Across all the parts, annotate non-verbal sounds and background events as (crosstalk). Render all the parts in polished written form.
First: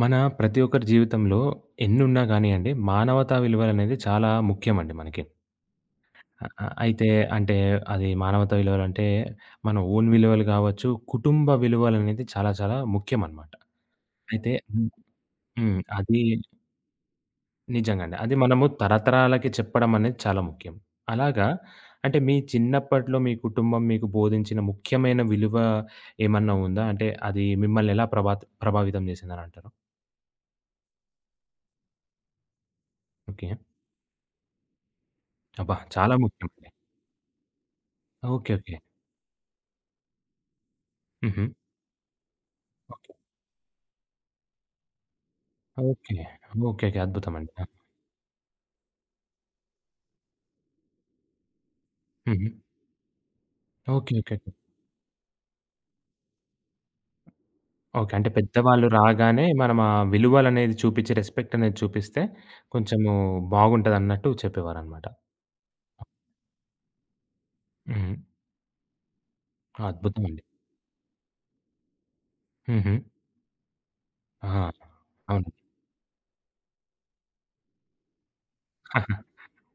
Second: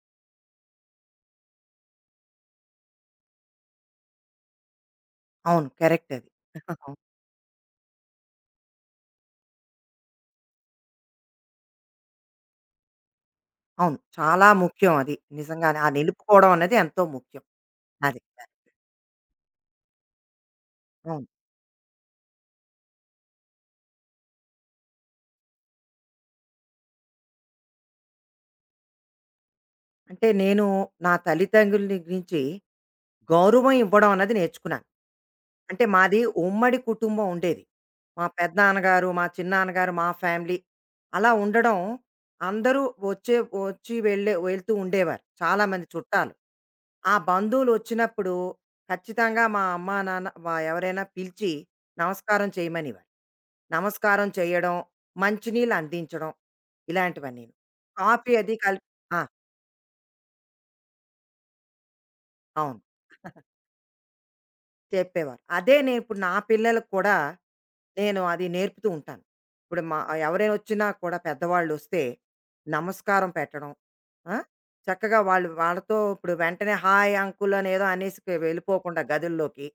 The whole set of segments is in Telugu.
మన ప్రతి ఒక్కరి జీవితంలో ఎన్నున్నా కానియండి, మానవతా విలువలనేది చాలా ముఖ్యమండి మనకి. అవును. కరెక్ట్ అది. అ అ ఆహా! అయితే అంటే అది మానవతా విలువలంటే, మన ఓన్ విలువలు కావచ్చు, కుటుంబ విలువలనేది చాలా చాలా ముఖ్యమనమాట. అవును. చాలా అయితే హ్మ్. ముఖ్యం అది. హ్మ్. నిజంగానే. ఆ అది నిలుపుకోవడం అనేది ఎంతో ముఖ్యం. నిజంగండి. అది. అది అది. మనము తరతరాలకి చెప్పడం అనేది చాలా ముఖ్యం. అవును. అలాగా అంటే మీ చిన్నప్పట్లో మీ కుటుంబం మీకు బోధించిన ముఖ్యమైన విలువ ఏమన్నా ఉందా? అంటే అది మిమ్మల్ని ఎలా ప్రభావితం చేసిందనంటారు? అంటే నేను నా తల్లిదండ్రులని గురించి ఓకే. గౌరవం ఇవ్వడం అన్నది నేర్చుకున్నాను. అబ్బా! అంటే చాలా మాది ముఖ్యమండి. ఉమ్మడి కుటుంబం ఉండేది. మా ఓకే. ఓకే. పెద్దనాన్నగారు, మా చిన్నాన్నగారు, మా ఫ్యామిలీ అలా హుహు. ఉండడం అందరూ ఓకే. వచ్చే వచ్చి వెళ్తూ ఉండేవారు. చాలామంది చుట్టాలు. ఓకేకే. ఆ అద్భుతమండి. ఆ! బంధువులొచ్చినప్పుడు ఖచ్చితంగా మా అమ్మా, నాన్న వ ఎవరైనా పిలిచి హుహు. నమస్కారం చేయమనేవారు. ఓకే. నమస్కారం ఓకే. ఓకే. చేయడం, మంచినీళ్ళు అందించడం ఇలాంటివన్నీను. ఓకే. అంటే కాఫీ అది కల్. పెద్దవాళ్ళు ఆ! రాగానే మనం ఆ విలువలనేది చూపిచ్చి, రెస్పెక్టనేది చూపిస్తే అవును. కొంచెము బాగుంటదన్నట్టు చెప్పేవారనమాట. చెప్పేవారు. అదే నేను ఇప్పుడు నా పిల్లలకు కూడా హుహు. నేను అది నేర్పుతూ ఉంటాను. ఇప్పుడు మా అద్భుతమండి. ఎవరైనా వచ్చినా కూడా పెద్దవాళ్ళొస్తే హుహు. నమస్కారం పెట్టడం. ఆ! ఆ! చక్కగా అవును. వాళ్ళు వాళ్ళతో ఇప్పుడు వెంటనే హాయ్ అంకుల్ అనేదో అనేసి వెళ్ళిపోకుండా (laughs) గదుల్లోకి.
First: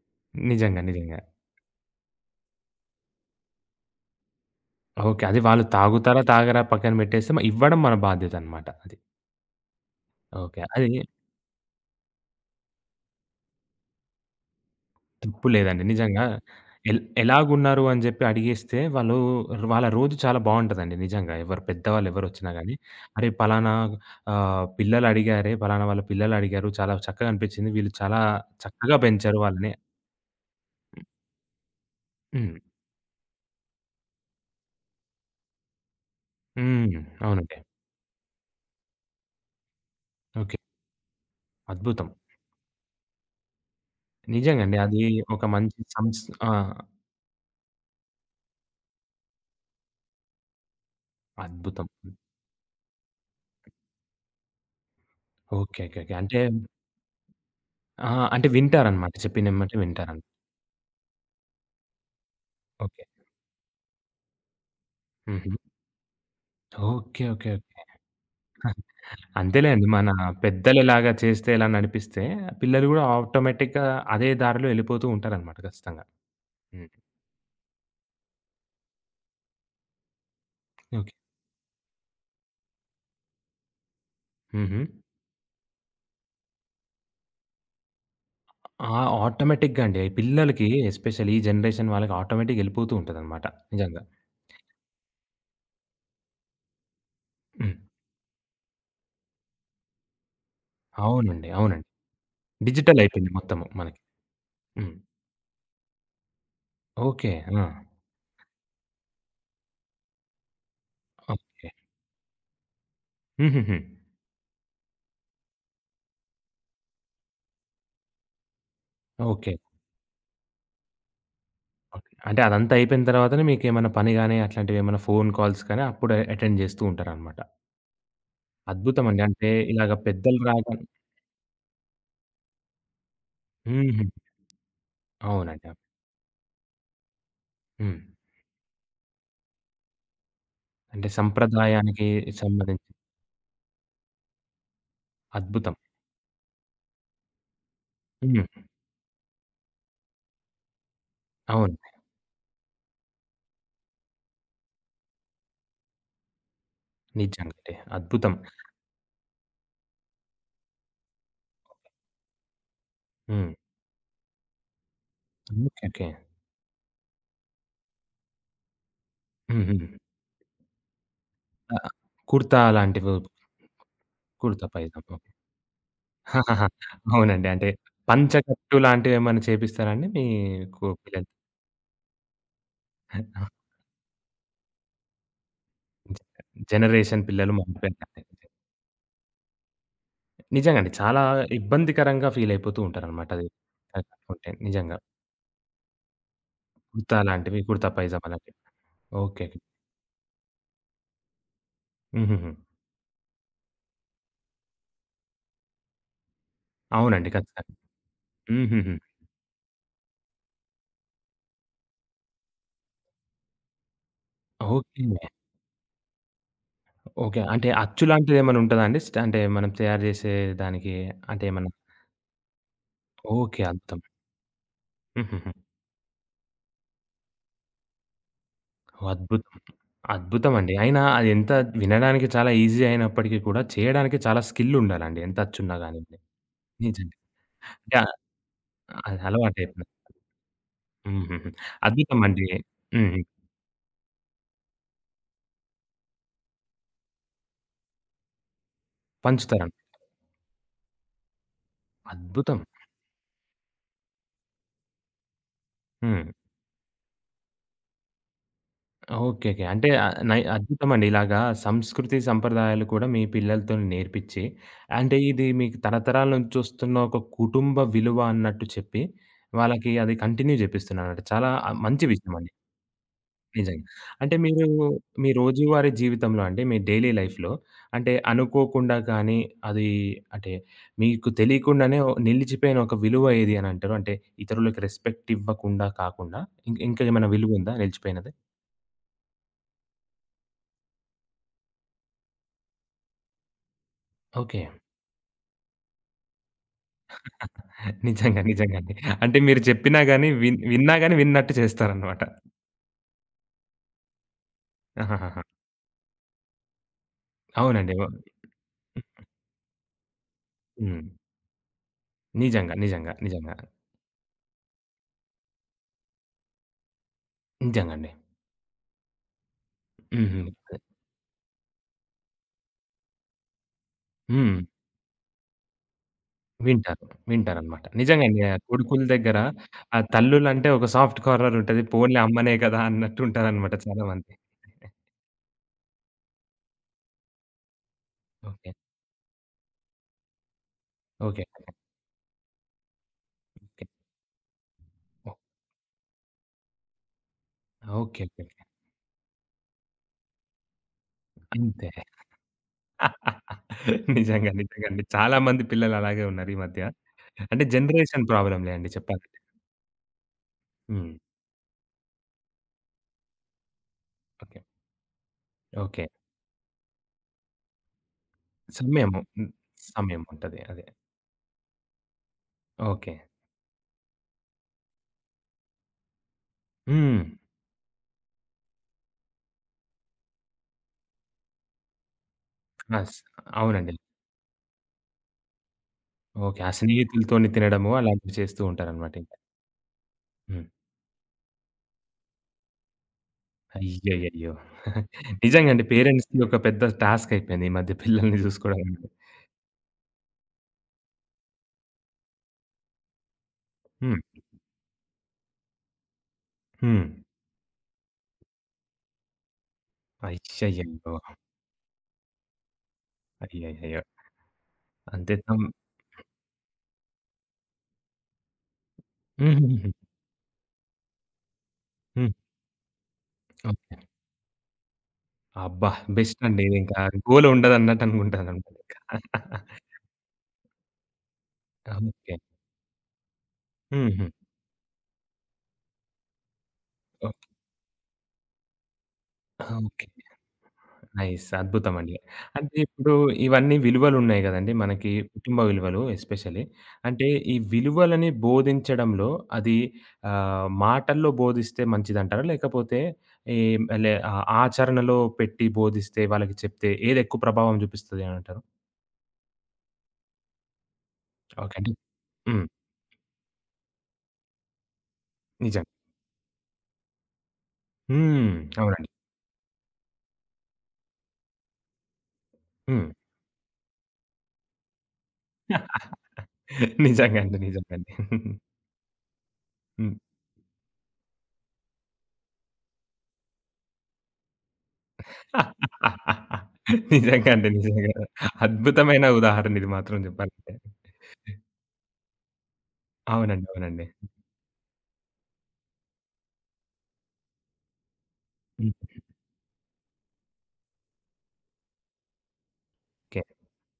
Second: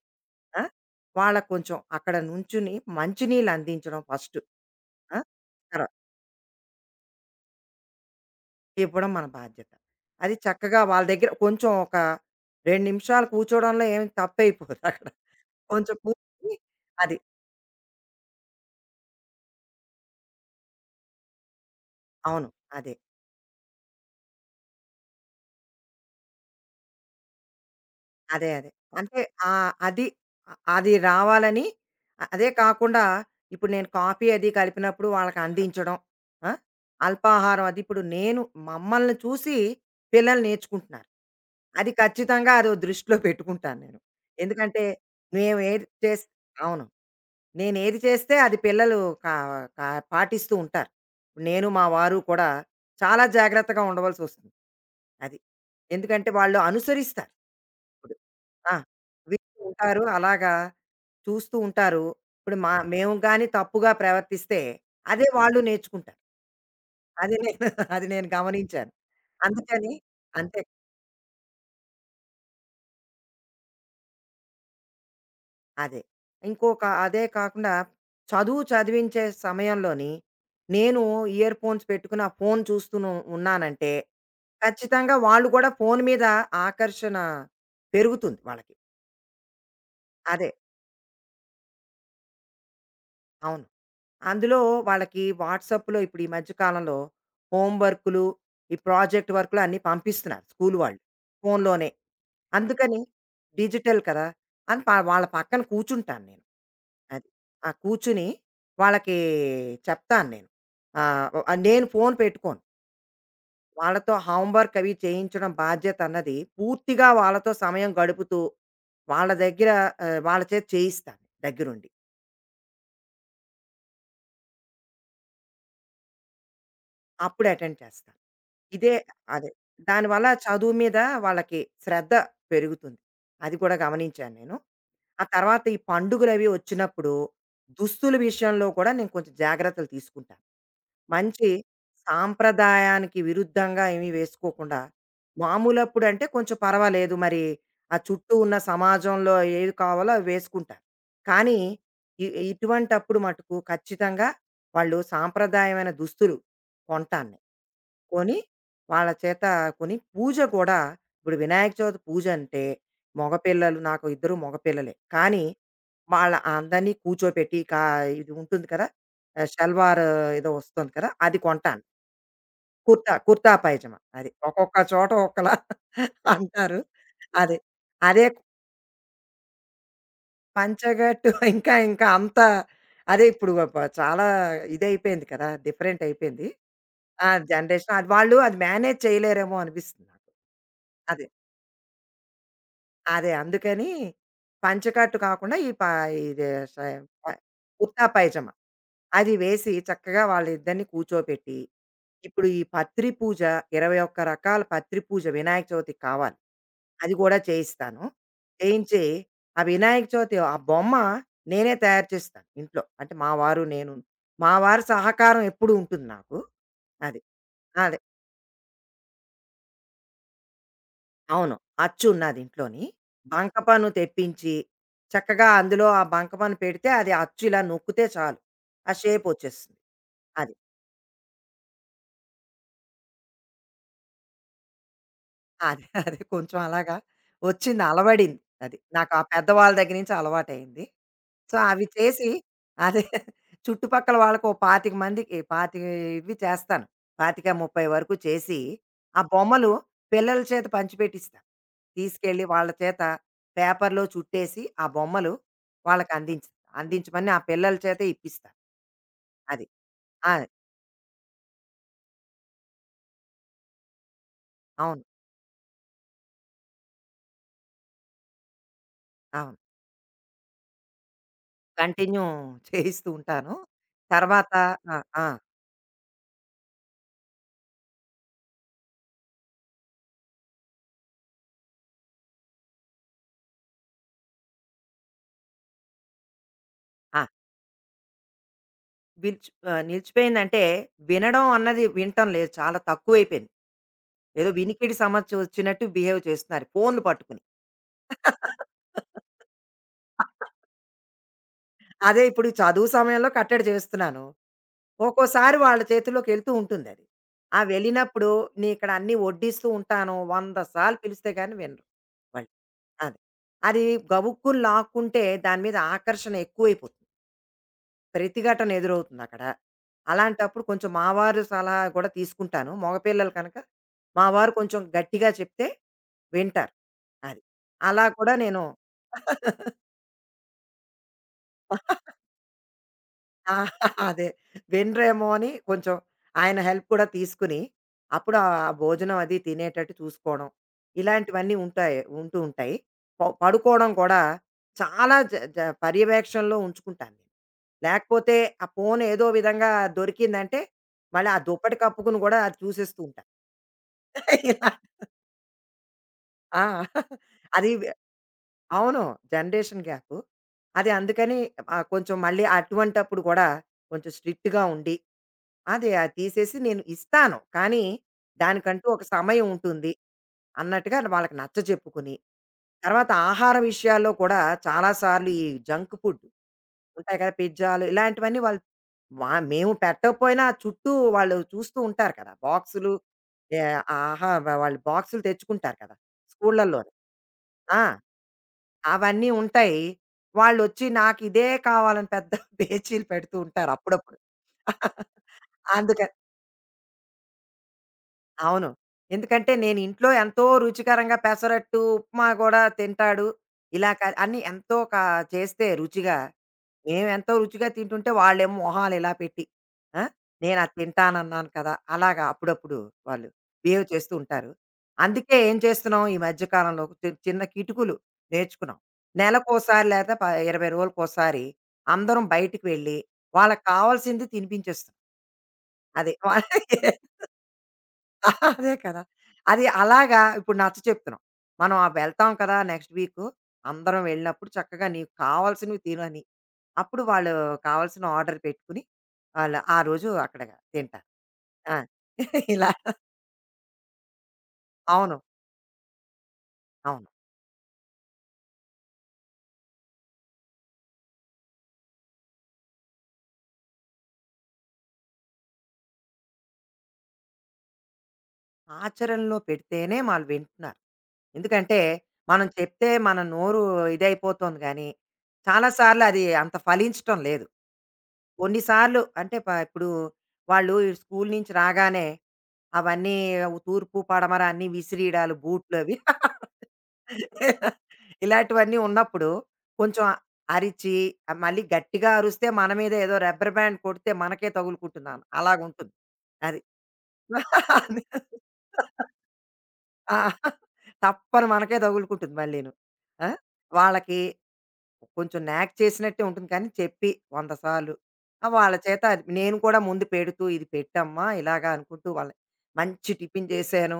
ఆ! నిజంగా. నిజంగా. వాళ్ళకి కొంచెం అక్కడ నుంచుని మంచినీళ్ళు అందించడం ఫస్ట్. ఆ! ఓకే. అది వాళ్ళు తర్వా తాగుతారా? తాగరా? పక్కన పెట్టేస్తే ఇవ్వడం మన బాధ్యతనమాట అది. ఇవ్వడం మన బాధ్యత. అది ఓకే. చక్కగా అది వాళ్ళ దగ్గర కొంచెం ఒక 2 నిమిషాలు కూర్చోవడంలో ఏమి తప్పైపోదు అక్కడ. తప్పు లేదండి. కొంచెం నిజంగా. కూర్చొని ఎల్ అది. ఎలాగున్నారు అని జెప్పి అడిగేస్తే వాళ్ళు వాళ్ళ రోజు చాలా బావుంటదండి నిజంగా. ఎవరు పెద్దవాళ్ళు అవును. ఎవరొచ్చినా గాని, అదే. "అరే! పలానా ఆహ్, పిల్లలు అడిగారే, పలానా వాళ్ళ పిల్లలు అడిగారు. చాలా చక్కగా అనిపించింది. వీళ్ళు చాలా అదే. చక్కగా అంటే పెంచారు వాళ్ళని." అది అది రావాలని అదే హ్మ్. కాకుండా ఇప్పుడు నేను కాఫీ అది కలిపినప్పుడు వాళ్ళకి అందించడం. ఆ! హ్మ్. అవునండి. అల్పాహారం అది ఇప్పుడు నేను మమ్మల్ని చూసి పిల్లలు ఓకే. నేర్చుకుంటున్నారు. అది అద్భుతం. ఖచ్చితంగా అదో దృష్టిలో పెట్టుకుంటాను నేను. నిజంగండి. ఎందుకంటే అది ఒక మేము మంచి ఏది చేస్ ఆ! అవును. నేనేది చేస్తే అది పిల్లలు కా కా పాటిస్తూ ఉంటారు. నేను మా అద్భుతం. వారు కూడా చాలా జాగ్రత్తగా ఉండవలసొస్తుంది. అది. ఓకే. ఓకే. ఓకే. ఎందుకంటే అంటే వాళ్ళు అనుసరిస్తారు. ఆ! ఇప్పుడు. అంటే ఆ! వింటారనమాట. వింటూ చెప్పినెమ్మటే ఉంటారు. వింటారనమాట. అలాగా చూస్తూ ఉంటారు. ఇప్పుడు ఓకే. మేము గాని తప్పుగా ప్రవర్తిస్తే అదే హుహు. వాళ్ళు నేర్చుకుంటారు. ఓకే. అది నేను ఓకే. ఓకే. (laughs) అది నేను గమనించాను. అంతేలేండి. అందుకని మన అంతే. పెద్దలిలాగా చేస్తే ఇలా నడిపిస్తే పిల్లలు గూడా ఆటోమేటిక్‌గా అదే దారిలో ఎళ్ళిపోతూ ఉంటారనమాట అదే. ఖచ్చితంగా. ఇంకొక హ్మ్. అదే కాకుండా చదువు చదివించే సమయంలోని నేను ఓకే. ఇయర్ ఫోన్స్ పెట్టుకొని ఆ ఫోన్ చూస్తూను ఉన్నానంటే హుహు. ఖచ్చితంగా వాళ్ళు కూడా ఫోన్ మీద ఆకర్షణ పెరుగుతుంది వాళ్ళకి. ఆ! ఆటోమేటిక్‌గా అండి. ఈ అదే. పిల్లలకి ఎస్పెషల్లీ ఈ జనరేషన్ వాళ్ళకి ఆటోమేటిక్‌గా ఎళ్ళిపోతూ ఉంటదనమాట. అవును. నిజంగా. అందులో వాళ్ళకి వాట్సాప్‌లో ఇప్పుడు ఈ మధ్య కాలంలో హ్మ్. హోమ్ వర్కులు, ఈ ప్రాజెక్ట్ వర్కులు అన్నీ పంపిస్తున్నారు స్కూల్ వాళ్ళు అవునండి. అవునండి. ఫోన్‌లోనే. అందుకని డిజిటల్ అయిపోయింది మొత్తము మనకి. డిజిటల్ కదా! అని హ్మ్. వాళ్ళ పక్కన కూర్చుంటాను నేను. అది. ఓకే. ఆ! ఆ! కూర్చుని వాళ్ళకి చెప్తాను నేను. ఆహ్, ఒ ఓకే. నేను ఫోన్ పెట్టుకోను. హుహుహు. వాళ్ళతో హోమ్ వర్క్ అవి చేయించడం బాధ్యత అన్నది పూర్తిగా వాళ్ళతో సమయం గడుపుతూ వాళ్ళ ఓకే. దగ్గర వాళ్ళ చేత చేయిస్తాను దగ్గరుండి. ఓకే. అంటే అదంతా అయిపోయిన తర్వాతనే మీకేమన్నా పని గాని, అట్లాంటివేమన్నా ఫోను కాల్స్ కానీ అప్పుడు అటెండ్ జేస్తూ ఉంటారనమాట. అప్పుడు అటెండ్ చేస్తాను. ఇదే అద్భుతమండి. అంటే అదే. ఇలాగ దానివల్ల పెద్దలు చదువు రాగానే మీద వాళ్ళకి శ్రద్ధ పెరుగుతుంది. అది కూడా హుహు. గమనించాను నేను. ఆ తర్వాత అవునండి. ఈ అవును. పండుగలవి వచ్చినప్పుడు హ్మ్. దుస్తుల విషయంలో కూడా నేను కొంచెం జాగ్రత్తలు తీసుకుంటాను. అంటే మంచి సంప్రదాయానికి సంబంధించి సాంప్రదాయానికి విరుద్ధంగా ఏమీ వేసుకోకుండా, అద్భుతం. మామూలప్పుడంటే కొంచెం పర్వాలేదు మరి ఆ చుట్టూ హ్మ్. ఉన్న సమాజంలో ఏవి కావాలో అవి వేసుకుంటారు. కానీ అవును. ఇ ఇటువంటప్పుడు మటుకు ఖచ్చితంగా వాళ్ళు సాంప్రదాయమైన దుస్తులు కొంటాను నేను. నిజంగండి. అద్భుతం. కొని వాళ్ళ చేత కొని పూజ కూడా ఇప్పుడు వినాయక చవితి పూజ అంటే హ్మ్. మగపిల్లలు నాకు ఇద్దరు మగపిల్లలే కానీ ఓకే. ఓకే. వాళ్ళ అందరినీ కూర్చోపెట్టి, ఇది ఉంటుంది కదా ఆ, హ్మ్. హ్మ్. షల్వార్ ఏదో వస్తుంది కదా అది ఆ! కొంటాను. కుర్తా లాంటివి కుర్తా కుర్తా పైజమా అది కుర్తా ఒక్కొక్క పైజామా. చోట ఓకే. ఒక్కలా (laughs) (laughs) అంటారు. అవునండి. అది అంటే అదే పంచకట్టు లాంటివేమన్నా చేపిస్తారాండి మీ కు పిల్లలు? పంచగట్టు. (laughs) ఇంకా ఇంకా అంత అదే ఇప్పుడు వ (laughs) ప చాలా ఇదయిపోయింది కదా! డిఫరెంట్ అయిపోయింది. జనరేషన్ ఆ! పిల్లలు జనరేషన్ అది మారిపోయారండి. వాళ్ళు అది మేనేజ్ చేయలేరేమో అనిపిస్తుంది నాకు. నిజంగండి. చాలా అదే. ఇబ్బందికరంగా ఫీలయిపోతూ ఉంటారనమాట అదే. అది. అందుకని అది కట్టుకుంటే నిజంగా. పంచకట్టు కాకుండా ఈ ప ఇది ష కుర్తా ప లాంటివి, కుర్తా కుర్తా పైజామా పైజామా. లాంటివి. అది ఓకే. వేసి చక్కగా వాళ్ళిద్దరిని కూర్చోపెట్టి, ఇప్పుడు హుహుహు. ఈ పత్రి పూజ 21 రకాల పత్రి పూజ వినాయక చవితికి కావాలి. అది అవునండి. గూడా ఖచ్చితంగా. చేయిస్తాను. హుహుహు. చేయించి, ఆ వినాయక చవితి ఆ బొమ్మ నేనే తయారు చేస్తాను ఇంట్లో. అంటే మా వారు, నేను. మా వారి ఓకే. సహకారం ఎప్పుడూ ఉంటుంది నాకు. అది. ఓకే. అంటే అదే. అచ్చులాంటిదేమైనా ఉంటదా అండి? స్ట్ అంటే మనం తయారు చేసే దానికి అంటే అవును. ఏమన్నా అచ్చు ఉన్నాది ఇంట్లోని. ఓకే. బంకపను అద్భుతం. తెప్పించి, చక్కగా హుహుహు. అందులో ఆ బంకపను పెడితే అది అచ్చు ఇలా నొక్కితే చాలు. ఆ షేప్ అద్భుతం. వచ్చేస్తుంది. అది. అద్భుతమండి. అయినా అదెంత వినడానికి చాలా ఈజీ అయినప్పటికీ కూడా చేయడానికి చాలా స్కిల్ ఉండాలండి. ఎంత అచ్చున్నా అదే. గానియండి. అదే. కొంచెం అలాగా నిజంగా. వచ్చింది అంటే అలవడింది. అది. నాకు అది ఆ పెద్దవాళ్ళ అలవాటయిపోయింది. దగ్గర నుంచి అలవాటయింది. హుహుహు. సో, అవి చేసి అద్భుతమండి. అదే హ్మ్. చుట్టుపక్కల వాళ్ళకి ఓ 25 ఇవి చేస్తాను. 25, 30 వరకు చేసి, ఆ బొమ్మలు పంచుతారండి. పిల్లల చేత పంచిపెట్టిస్తా. తీసుకెళ్ళి అద్భుతం. వాళ్ళ చేత పేపర్‌లో చుట్టేసి, ఆ బొమ్మలు వాళ్ళకి హ్మ్. అందించమని ఆ పిల్లల చేత ఇప్పిస్తా. ఓకే. ఓకే. అది. అంటే ఆహ్, ఆ! నై అద్భుతమండి. ఇలాగా సంస్కృతి, సంప్రదాయాలు కూడా మీ పిల్లలతో నేర్పించి, అవును. అంటే ఇది మీకు తరతరాల నుంచి వస్తున్న ఒక కుటుంబ విలువ అన్నట్టు చెప్పి, అవును. వాళ్ళకి అది కంటిన్యూ జేపిస్తున్నారన్నమాట. చాలా మంచి కంటిన్యూ విషయమండి చేయిస్తూ ఉంటాను. నిజంగా. అంటే తర్వాత మీరు ఆ! ఆ! మీ రోజువారీ జీవితంలో అంటే మీ డైలీ లైఫ్‌లో అంటే అనుకోకుండా కానీ, అది అంటే మీకు తెలియకుండానే ఓ నిలిచిపోయిన ఒక విలువ ఏది అనంటారు? అంటే ఇతరులకి రెస్పెక్ట్ ఇవ్వకుండా కాకుండా, ఇం ఆ! ఇంకేమైనా విలువుందా నిలిచిపోయినది? నిలిచిపోయిందంటే, వినడం అన్నది వినటం లేదు. చాలా తక్కువైపోయింది. ఏదో ఓకే. వినికిడి సమస్య వచ్చినట్టు బిహేవ్ చేస్తున్నారు ఫోన్లు పట్టుకుని. నిజంగా. నిజంగండి. అంటే మీరు చెప్పినా గాని విన్నా గాని విన్నట్టు చేస్తారనమాట. అదే ఇప్పుడు చదువు సమయంలో కట్టడి చేస్తున్నాను. ఆహాహాహా! ఒక్కోసారి వాళ్ళ చేతుల్లోకి ఎళ్తూ ఉంటుందది. ఆ అవునండి. వెళ్ళినప్పుడు నేను ఇక్కడ అన్నీ వడ్డిస్తూ ఉంటాను. 100 సార్లు హ్మ్. పిలిస్తే గాని వినరు వాళ్ళు. నిజంగా. నిజంగా. అది. నిజంగా. అది గబుక్కున లాక్కుంటే దాని మీద ఆకర్షణ ఎక్కువైపోతుంది. నిజంగండి. ప్రతిఘటన ఎదురవుతుందక్కడ. హుహు. అలాంటప్పుడు కొంచెం మా వారు సలహా కూడా తీసుకుంటాను. మగపిల్లలు కనుక మా వారు హ్మ్. కొంచెం గట్టిగా చెప్తే వింటారు. వింటారు. అది. వింటారనమాట. అలా కూడా నిజంగండి. ఆ నేను కొడుకుల దగ్గర ఆ తల్లులంటే ఒక సాఫ్ట్ కార్నర్ ఉంటది. పోన్లే అమ్మనే కదా! అన్నట్టు ఆ! ఉంటారనమాట చాలా అదే. మంది. వినరేమో అని కొంచెం ఆయన హెల్ప్ కూడా తీసుకుని, అప్పుడు ఆ ఓకే. భోజనం అది తినేటట్టు చూసుకోవడం. ఓకే. ఇలాంటివన్నీ ఉంటూ ఉంటాయి. ఓకే. పడుకోవడం కూడా చాలా ఓ జ జ పర్యవేక్షణలో ఉంచుకుంటాను. నేను. ఓకే. లేకపోతే ఓకే. ఆ ఫోను ఏదో విధంగా దొరికిందంటే, మళ్ళీ ఆ దుప్పటి అంతే. కప్పుకుని కూడా అది చూసేస్తూ ఉంటాను. నిజంగా. (laughs) ఇలా నిజంగండి. చాలా మంది పిల్లలు అలాగే ఉన్నారు ఈ ఆ! మధ్య. అంటే అది జనరేషన్ ప్రాబ్లమ్‌లే అండి అవును. చెప్పాలంటే. Generation gap. అది హ్మ్. అందుకని కొంచెం మళ్ళీ అటువంటప్పుడు గూడా కొంచెం ఓకే. స్ట్రిక్ట్‌గా ఉండి, అది ఓకే. అది తీసేసి నేను ఇస్తాను. కానీ దానికంటూ ఒక సమయము. సమయం హ్మ్. ఉంటుంది సమయముంటది. అదే. అన్నట్టుగా వాళ్ళకి నచ్చజెప్పుకుని, తర్వాత ఓకే. ఆహార విషయాల్లో కూడా చాలా సార్లు ఈ జంక్ ఫుడ్ ఉంటాయి హ్మ్. కదా! పిజ్జాలు ఇలాంటివన్నీ వాళ్ళు మేము పెట్టకపోయినా చుట్టూ వాళ్ళు చూస్తూ ఉంటారు కదా! బాక్సులు అస్ ఆహ్, అవునండి. ఆహా! వాళ్ళు బాక్సులు తెచ్చుకుంటారు కదా! ఓకే. ఆ స్కూళ్ళల్లోని. స్నేహితులతోని ఆ! తినడము అలాంటివి చేస్తూ ఉంటారనమాట అవన్నీ ఇంక. ఉంటాయి. హ్మ్. వాళ్ళొచ్చి నాకిదే కావాలని పెద్ద (laughs) పేచీలు పెడుతూ ఉంటారు అప్పుడప్పుడు. అయ్యయ్యయ్యో! (laughs) (laughs) నిజంగా అండి అందుకని పేరెంట్స్‌కి ఒక పెద్ద టాస్క్ అయిపోయింది ఈ మధ్య పిల్లల్ని అవును. చూసుకోవడం అనేది. ఎందుకంటే నేను ఇంట్లో ఎంతో రుచికరంగా పెసరట్టు, ఉప్మా గూడా తింటాడు. ఇలా క హ్మ్. అన్నీ ఎంతో కా చేస్తే రుచిగా హ్మ్. మేమెంతో రుచిగా తింటుంటే వాళ్ళేమో మొహాలు ఇలా పెట్టి, ఆ! నేను అది అయ్యయ్యయ్యో! తింటానన్నాను కదా! అలాగా అప్పుడప్పుడు వాళ్ళు బిహేవ్ అయ్యయ్యయ్యో! చేస్తూ ఉంటారు. అంతే అందుకే ఏం తం చేస్తున్నాం ఈ మధ్య కాలంలో చిన్న కిటుకులు నేర్చుకున్నాం. నెలకోసారి హుహుహు. లేదా 20 రోజులకోసారి అందరం హ్మ్. బయటికి వెళ్ళి, వాళ్ళకి ఓకే. కావాల్సింది తినిపించేస్తున్నాం. అబ్బా! అది. బెస్ట్ అండి. వాళ్ళకి ఇంకా గోల ఉండదన్నట్టు (laughs) అదే అనుకుంటారనమాట. కదా! అది (laughs) అలాగా ఇప్పుడు నచ్చ చెప్తున్నాం. మనం ఆ వెళ్తాం ఓకే. కదా నెక్స్ట్ వీకు, అందరం హుహు. వెళ్ళినప్పుడు చక్కగా నీకు కావాల్సినవి తినని. అప్పుడు వాళ్ళు ఓకే. కావాల్సిన ఆర్డర్ పెట్టుకుని, వాళ్ళు ఆ ఓకే. రోజు అక్కడ తింటారు. నైస్. ఆ! అద్భుతమండి. (laughs) ఇలా అంటే ఇప్పుడు ఇవన్నీ విలువలున్నాయి గదండీ మనకి అవును. కుటుంబ విలువలు ఎస్పెషల్లీ. అవును. అంటే ఈ విలువలని బోధించడంలో అది మాటల్లో బోధిస్తే మంచిదంటారా? లేకపోతే ఈ ఆచరణలో పెట్టి బోధిస్తే వాళ్ళకి చెప్తే ఏదెక్కువ ప్రభావం చూపిస్తది అనంటారు? ఆచరణలో పెడితేనే వాళ్ళు వింటున్నారు. ఓకే ఎందుకంటే, అండి. మనం హ్మ్. చెప్తే మన నోరు ఇదైపోతుంది గానీ, చాలా నిజం. సార్లు అది అంత ఫలించటం లేదు. హ్మ్. కొన్నిసార్లు అవునండి. అంటే ఇప్పుడు వాళ్ళు స్కూల్ నుంచి రాగానే హ్మ్. అవన్నీ తూర్పు, పడమర అన్నీ విసిరీయడాలు బూట్లవి. (laughs) (laughs) నిజంగా అండి. నిజంగా అండి. ఇలాంటివన్నీ ఉన్నప్పుడు కొంచెం హ్మ్. అరిచి ఆ మళ్ళీ గట్టిగా అరిస్తే మన మీద ఏదో రబ్బర్ బ్యాండ్ కొడితే మనకే తగులుకుంటున్నాను అలాగుంటుంది. అది. (laughs) నిజంగా అండి. నిజంగా. (laughs) అద్భుతమైన ఉదాహరణ ఇది ఆ! మాత్రం చెప్పాలంటే. తప్పని మనకే తగులుకుంటుంది మళ్ళీను. ఆ! అవునండి. అవునండి. వాళ్ళకి కొంచెం నాక్ చేసినట్టే ఉంటుంది కానీ చెప్పి 100 సార్లు. ఆ! వాళ్ళ హ్మ్. చేత అది నేను కూడా ముందు పెడుతూ, "ఇది పెట్టమ్మా" ఇలాగా అనుకుంటూ వాళ్ళని మంచి ఓకే. టిఫిన్ చేశాను.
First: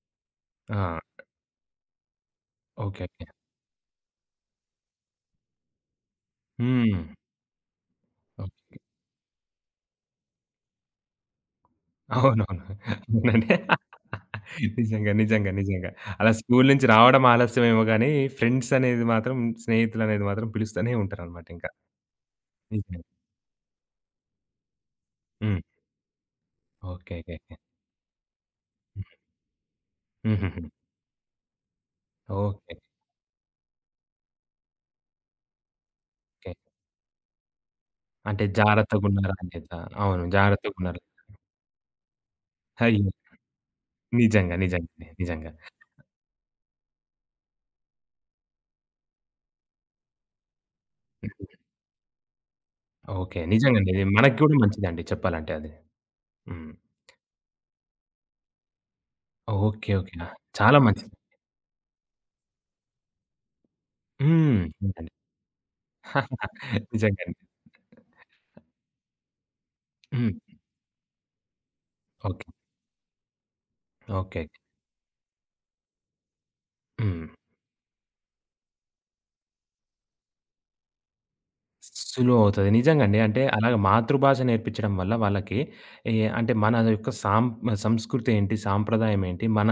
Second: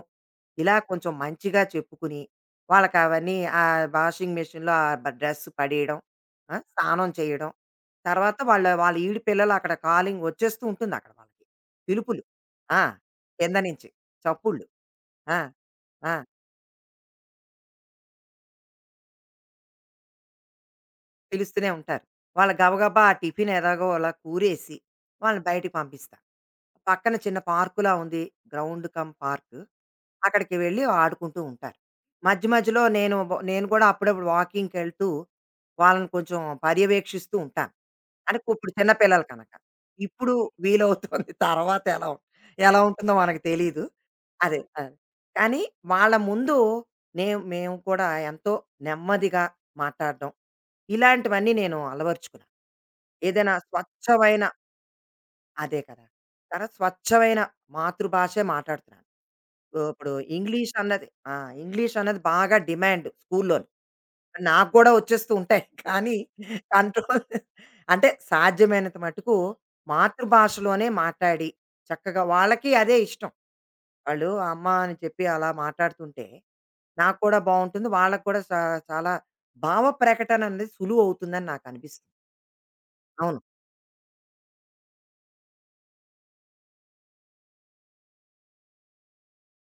ఇలా ఆ! కొంచెం మంచిగా చెప్పుకుని, ఓకే. ఓకే. వాళ్ళకవన్నీ ఆ వాషింగ్ మెషీన్‌లో ఆ డ్రెస్ పడేయడం, ఆ! హ్మ్. స్నానం చేయడం. తర్వాత వాళ్ళ ఓకే. వాళ్ళ ఈడు పిల్లలు అక్కడ కాలింగ్ వచ్చేస్తూ ఉంటుంది అక్కడ వాళ్ళకి. పిలుపులు. అవునవును. ఆ! అవునండి. కింద నుంచి చప్పుళ్ళు. నిజంగా. ఆ! నిజంగా. నిజంగా. ఆ! అలా స్కూలు నుంచి రావడం ఆలస్యమేమో గానీ, ఫ్రెండ్స్ అనేది మాత్రం స్నేహితులనేది మాత్రం పిలుస్తూనే ఉంటారనమాట పిలుస్తూనే ఇంకా. ఉంటారు. వాళ్ళు నిజంగా. గబగబా ఆ టిఫిన్ ఎలాగో అలా కూరేసి వాళ్ళని హ్మ్. బయటికి పంపిస్తా. పక్కన ఓకే. ఓకే. చిన్న ఓకే. పార్కులా ఉంది. Ground cum park. అక్కడికి హుహుహు. వెళ్ళి ఆడుకుంటూ ఉంటారు. మధ్య ఓకే. మధ్యలో నేను కూడా అప్పుడప్పుడు వాకింగ్‌కెళ్తూ వాళ్ళని కొంచెం ఓకే. పర్యవేక్షిస్తూ ఉంటాను. అంటే అంటే ఇప్పుడు చిన్న పిల్లలు జాగ్రత్తగున్నారా కనుక. అనేదా? అవును. ఇప్పుడు జాగ్రత్తగున్నారు. వీలవుతుంది. (laughs) తర్వాత ఎలా అయ్యో! ఉంటుందో మనకు తెలీదు. నిజంగా. అదే. అదే. నిజంగా. నిజంగా. కానీ వాళ్ళ ముందు మేము కూడా ఎంతో నెమ్మదిగా మాట్లాడడం. ఇలాంటివన్నీ నేను అలవరుచుకున్నాను. ఓకే. ఏదైనా నిజంగండి. ఇది మనకి స్వచ్ఛమైన గూడా మంచిదండి చెప్పాలంటే అది. అదే కదా! తర్వాత హ్మ్. స్వచ్ఛమైన మాతృభాషే మాట్లాడుతున్నాను. ఓ ఓకే. ఇప్పుడు ఓకే. ఇంగ్లీష్ చాలా అన్నది మంచిది. ఆ! ఇంగ్లీష్ అన్నది బాగా డిమాండ్ స్కూల్లోని. హ్మ్. నాకు కూడా నిజంగా. వచ్చేస్తూ ఉంటాయి. కానీ కంట్రోల్ నిజంగానే. అంటే సాధ్యమైనంత మటుకు హ్మ్. మాతృభాషలోనే మాట్లాడి చక్కగా ఓకే. వాళ్ళకి అదే ఇష్టం. వాళ్ళు ఓకే. అమ్మ అని చెప్పి అలా మాట్లాడుతుంటే నాకు హ్మ్. కూడా బావుంటుంది. వాళ్ళకి కూడా చాలా భావ ప్రకటన అనేది సులువవుతుందని నాకనిపిస్తుంది. సులువవుతది. నిజంగండి. అవును. అంటే అలాగ మాతృభాష నేర్పించడం వల్ల వాళ్ళకి ఏ అంటే మన యొక్క సంస్కృతేంటి, సాంప్రదాయం ఏంటి, మన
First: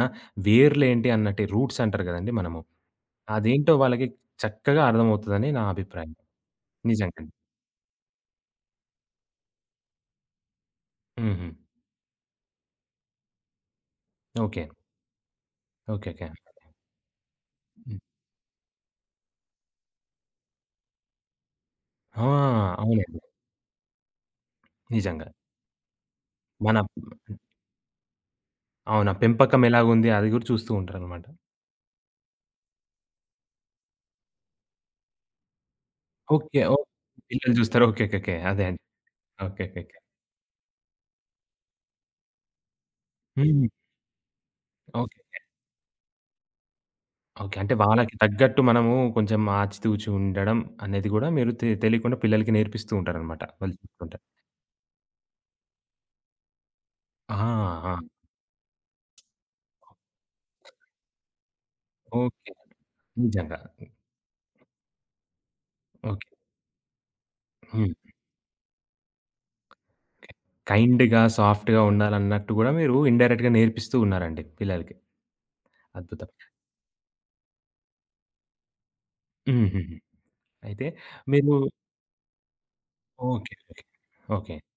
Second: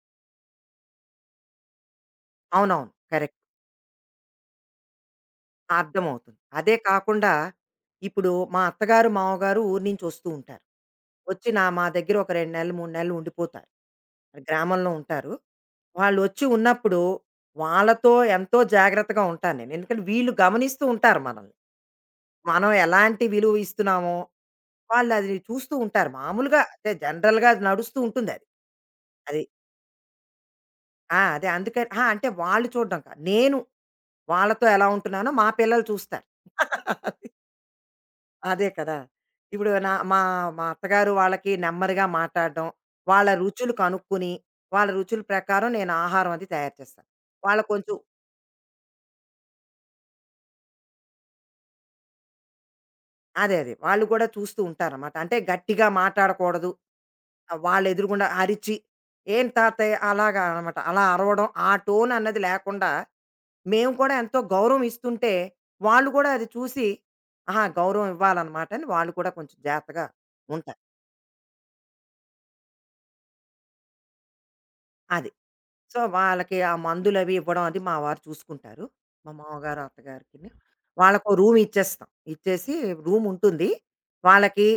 వేర్లేంటి అన్నట్టు రూట్స్ అంటారు గదండీ మనము. అవునవును. కరెక్ట్. అదేంటో వాళ్ళకి చక్కగా అర్థమవుతదని నా అభిప్రాయం. అర్థమవుతుంది. అదే నిజంగండి. కాకుండా ఇప్పుడు మా అత్తగారు, మామగారు ఊరు నుంచి వస్తూ ఉంటారు. హుహు. వచ్చి మా దగ్గర ఒక 2 నెలలు, 3 నెలలు ఉండిపోతారు. ఓకే. గ్రామంలో ఉంటారు. ఓకే. ఓకే. వాళ్ళొచ్చి ఉన్నప్పుడు హ్మ్. వాళ్ళతో ఎంతో జాగ్రత్తగా ఉంటాను నేను. ఎందుకంటే వీళ్ళు గమనిస్తూ ఉంటారు మనల్ని. ఆ! మనం అవునండి. ఎలాంటి విలువ ఇస్తున్నామో నిజంగా. వాళ్ళది చూస్తూ ఉంటారు. మామూలుగా మన అంటే జనరల్‌గా అది నడుస్తూ ఉంటుందది. అది. అవును. ఆ అది పెంపకం ఎలాగుంది అది గూడా చూస్తూ ఆ! ఉంటారనమాట. అదే అందుకని ఆ! అంటే వాళ్ళు చూడడం కాదు. నేను వాళ్ళతో ఎలా ఉంటున్నానో మా పిల్లలు చూస్తారు. ఓకే. ఓహ్! (laughs) పిల్లలు జూస్తారు. ఓకే. ఓకే. ఓకే. అదే. అదే కదా! ఇప్పుడు నా ఓకేకేకే. మా మా అత్తగారు వాళ్ళకి నెమ్మదిగా మాట్లాడడం, వాళ్ళ హ్మ్. రుచులు కనుక్కొని, వాళ్ళ ఓకే. రుచుల ప్రకారం నేను ఆహారం అది తయారు చేస్తాను. ఓకే. వాళ్ళ అంటే కొంచెం వాళ్ళకి తగ్గట్టు మనము కొంచెం ఆచితూచి ఉండడం అనేది గూడా మీరు తెలియకుండా పిల్లలకి నేర్పిస్తూ ఉంటారనమాట. అదే అదే. వాళ్ళు వాళ్ళు చూసుకుంటే. కూడా చూస్తూ ఉంటారనమాట. అంటే గట్టిగా మాట్లాడకూడదు. ఆ! ఆ! వాళ్ళెదురుగుండా అరిచి, "ఏం తాతయ్య" అలాగా అనమాట. అలా అరవడం, ఆ టోన్ అన్నది ఓకే. లేకుండా నిజంగా. మేము కూడా ఎంతో గౌరవం ఇస్తుంటే, వాళ్ళు కూడా ఓకే. అది చూసి, ఆహా! హ్మ్. గౌరవం ఇవ్వాలనమాట అని వాళ్ళు కూడా కొంచెం జాగ్రత్తగా ఓకే. ఉంటారు. కైండ్‌గా, సాఫ్ట్‌గా ఉండాలన్నట్టు గూడా మీరు ఇండైరెక్ట్‌గా నేర్పిస్తూ ఉన్నారండి పిల్లలకి. అది. సో, అద్భుతం. వాళ్ళకి ఆ మందులవి ఇవ్వడం అది మా వారు చూసుకుంటారు. మా మామగారు, హుహుహు. అత్తగారికిని. అయితే వాళ్ళకో మీరు రూమ్ ఇచ్చేస్తాం. ఇచ్చేసి రూమ్ ఓకే. ఉంటుంది. ఓకే. ఓకే. వాళ్ళకి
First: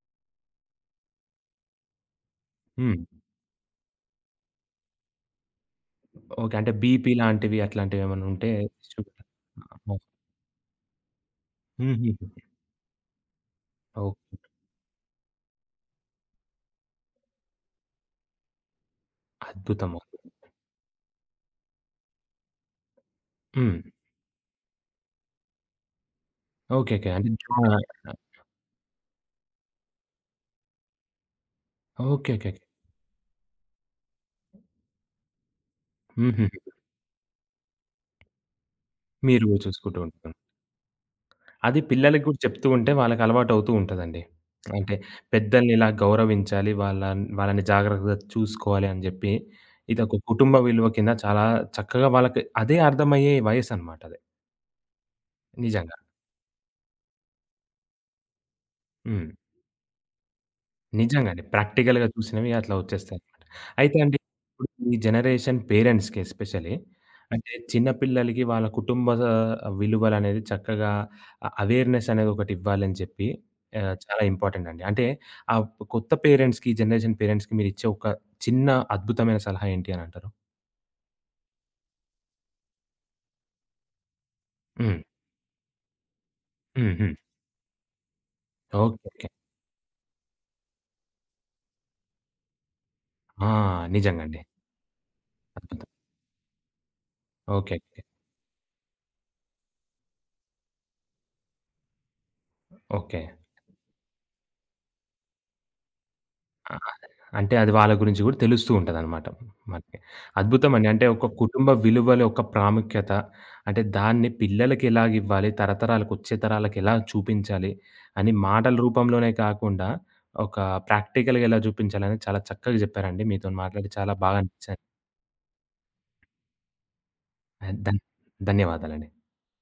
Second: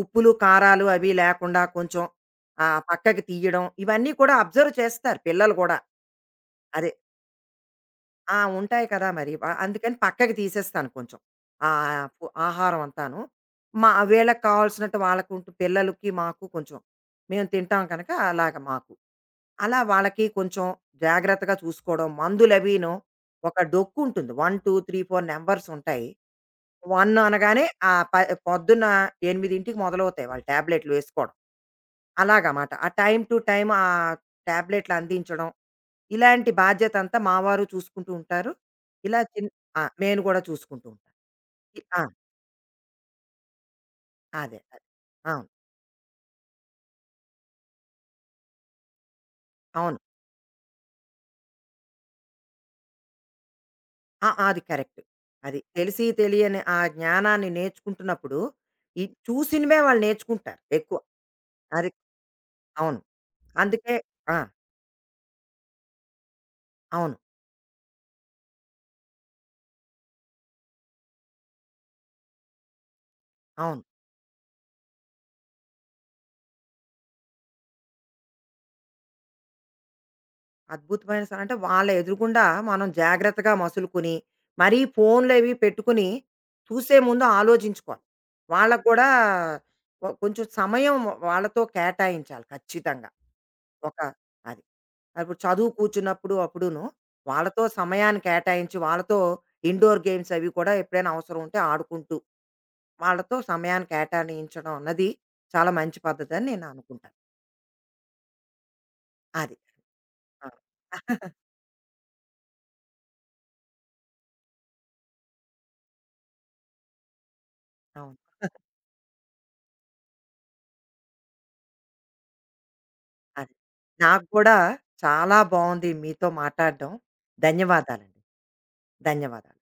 ఉప్పులు, కారాలు అవి లేకుండా కొంచెం హ్మ్. పక్కకి తీయడం ఇవన్నీ కూడా అబ్జర్వ్ చేస్తారు పిల్లలు గూడా. ఓకే. అంటే అదే. బీపీ లాంటివి అట్లాంటివేమన్నా ఆ! ఉంటే ఉంటాయి కదా చూపెట్టాలి. మరి. అందుకని పక్కకి తీసేస్తాను కొంచెం. ఆహ్, ఫు హుహుహు. ఆహారం అంతాను. ఓకే. వీళ్ళకి కావాల్సినట్టు వాళ్ళకుంటూ పిల్లలకి, మాకు కొంచెం మేము తింటాం కనుక అలాగ మాకు. అలా అద్భుతం. వాళ్ళకి కొంచెం జాగ్రత్తగా చూసుకోవడం. మందులవీను ఒక హ్మ్. డొక్కుంటుంది. 1, 2, 3, 4 నంబర్స్ ఉంటాయి. ఓకే. ఓకే. 1 అంటే అనగానే ఆ! ఆహ్, ప పొద్దున్న 8కి మొదలవుతాయి వాళ్ళు టాబ్లెట్‌లు వేసుకోవడం. ఓకే. ఓకే. ఓకే. అలాగమాట. ఆ టైమ్ టు టైమ్ ఆ టాబ్లెట్‌లు అందించడం. హుహుహు. ఇలాంటి బాధ్యతంతా మా వారు చూసుకుంటూ ఉంటారు. ఇలా మీరు చిన్ ఆ! చూసుకుంటూ నేను ఉంటారు. గూడా చూసుకుంటూ ఉంటాను. అది ఆ! పిల్లలకి కూడా చెప్తూ ఉంటే వాళ్ళకి అలవాటవుతూ ఉంటదండి. అదే. అదే. అంటే అవును. పెద్దల్ని ఇలా గౌరవించాలి, వాళ్ళని జాగ్రత్తగా చూసుకోవాలి అని జెప్పి, అవును. ఇదొక కుటుంబ విలువ కింద చాలా చక్కగా వాళ్ళకి అదే అర్థమయ్యే వయసనమాట అది. ఆ! అది కరెక్ట్. అది. నిజంగా. తెలిసి తెలియని ఆ జ్ఞానాన్ని నేర్చుకుంటున్నప్పుడు, ఈ హ్మ్. చూసినవే వాళ్ళు నేర్చుకుంటారు ఎక్కువ. నిజంగా అండి. అది. ప్రాక్టికల్‌గా చూసినవి అట్లా అవును. వచ్చేస్తాయి. అందుకే అయితే అండి, ఆ! ఇప్పుడు ఈ జనరేషన్ పేరెంట్స్‌కి ఎస్పెషల్లీ అవును. అంటే చిన్న పిల్లలకి వాళ్ళ కుటుంబ విలువలనేది చక్కగా అవేర్‌నెస్ అనేది ఒకటి ఇవ్వాలని చెప్పి అవును. చాలా ఇంపార్టెంట్ అండి. అంటే ఆ కొత్త పేరెంట్స్‌కి, ఈ జనరేషన్ పేరెంట్స్‌కి మీరిచ్చే ఒక చిన్న అద్భుతమైన సలహా ఏంటి అని అంటారు? అద్భుతమైన స అంటే వాళ్ళ ఎదురుగుండా మనం జాగ్రత్తగా మసులుకొని, మరీ హ్మ్. ఫోన్‌లవి పెట్టుకుని హ్మ్. చూసే హ్మ్. ముందు ఆలోచించుకోవాలి. వాళ్ళకి ఓకే. కూడా ఓకే. కొంచెం సమయం వాళ్ళతో కేటాయించాలి ఖచ్చితంగా. ఆ! ఒక నిజంగండి. అది. ఇప్పుడు చదువు అద్భుతం. కూర్చున్నప్పుడు అప్పుడూను, వాళ్ళతో ఓకే. ఓకే. సమయాన్ని కేటాయించి, వాళ్ళతో ఇండోర్ గేమ్స్ అవి కూడా ఎప్పుడైనా అవసరం ఉంటే ఆడుకుంటూ, ఓకే. వాళ్ళతో సమయాన్ని కేటాయించడం అన్నది చాలా మంచి పద్ధతి అని నేను అనుకుంటాను. అంటే అది వాళ్ళ గురించి గూడా తెలుస్తూ ఉంటదనమాట అది. మనకి. ఆ! అద్భుతమండి. అంటే ఒక (laughs) కుటుంబ విలువల యొక్క ప్రాముఖ్యత, అంటే దాన్ని పిల్లలకెలాగివ్వాలి, తరతరాలకొచ్చే తరాలకెలా చూపించాలి, అవును. అని మాటల రూపంలోనే కాకుండా, ఒక ప్రాక్టికల్‌గా ఎలా జూపించాలని చాలా చక్కగా జెప్పారండి. అది. మీతోని మాట్లాడి చాలా నాకు బాగా కూడా అనిపించింది. చాలా బాగుంది మీతో మాట్లాడడం. ధన్ ధన్యవాదాలండి. ధన్యవాదాలండి. ధన్యవాదాలు.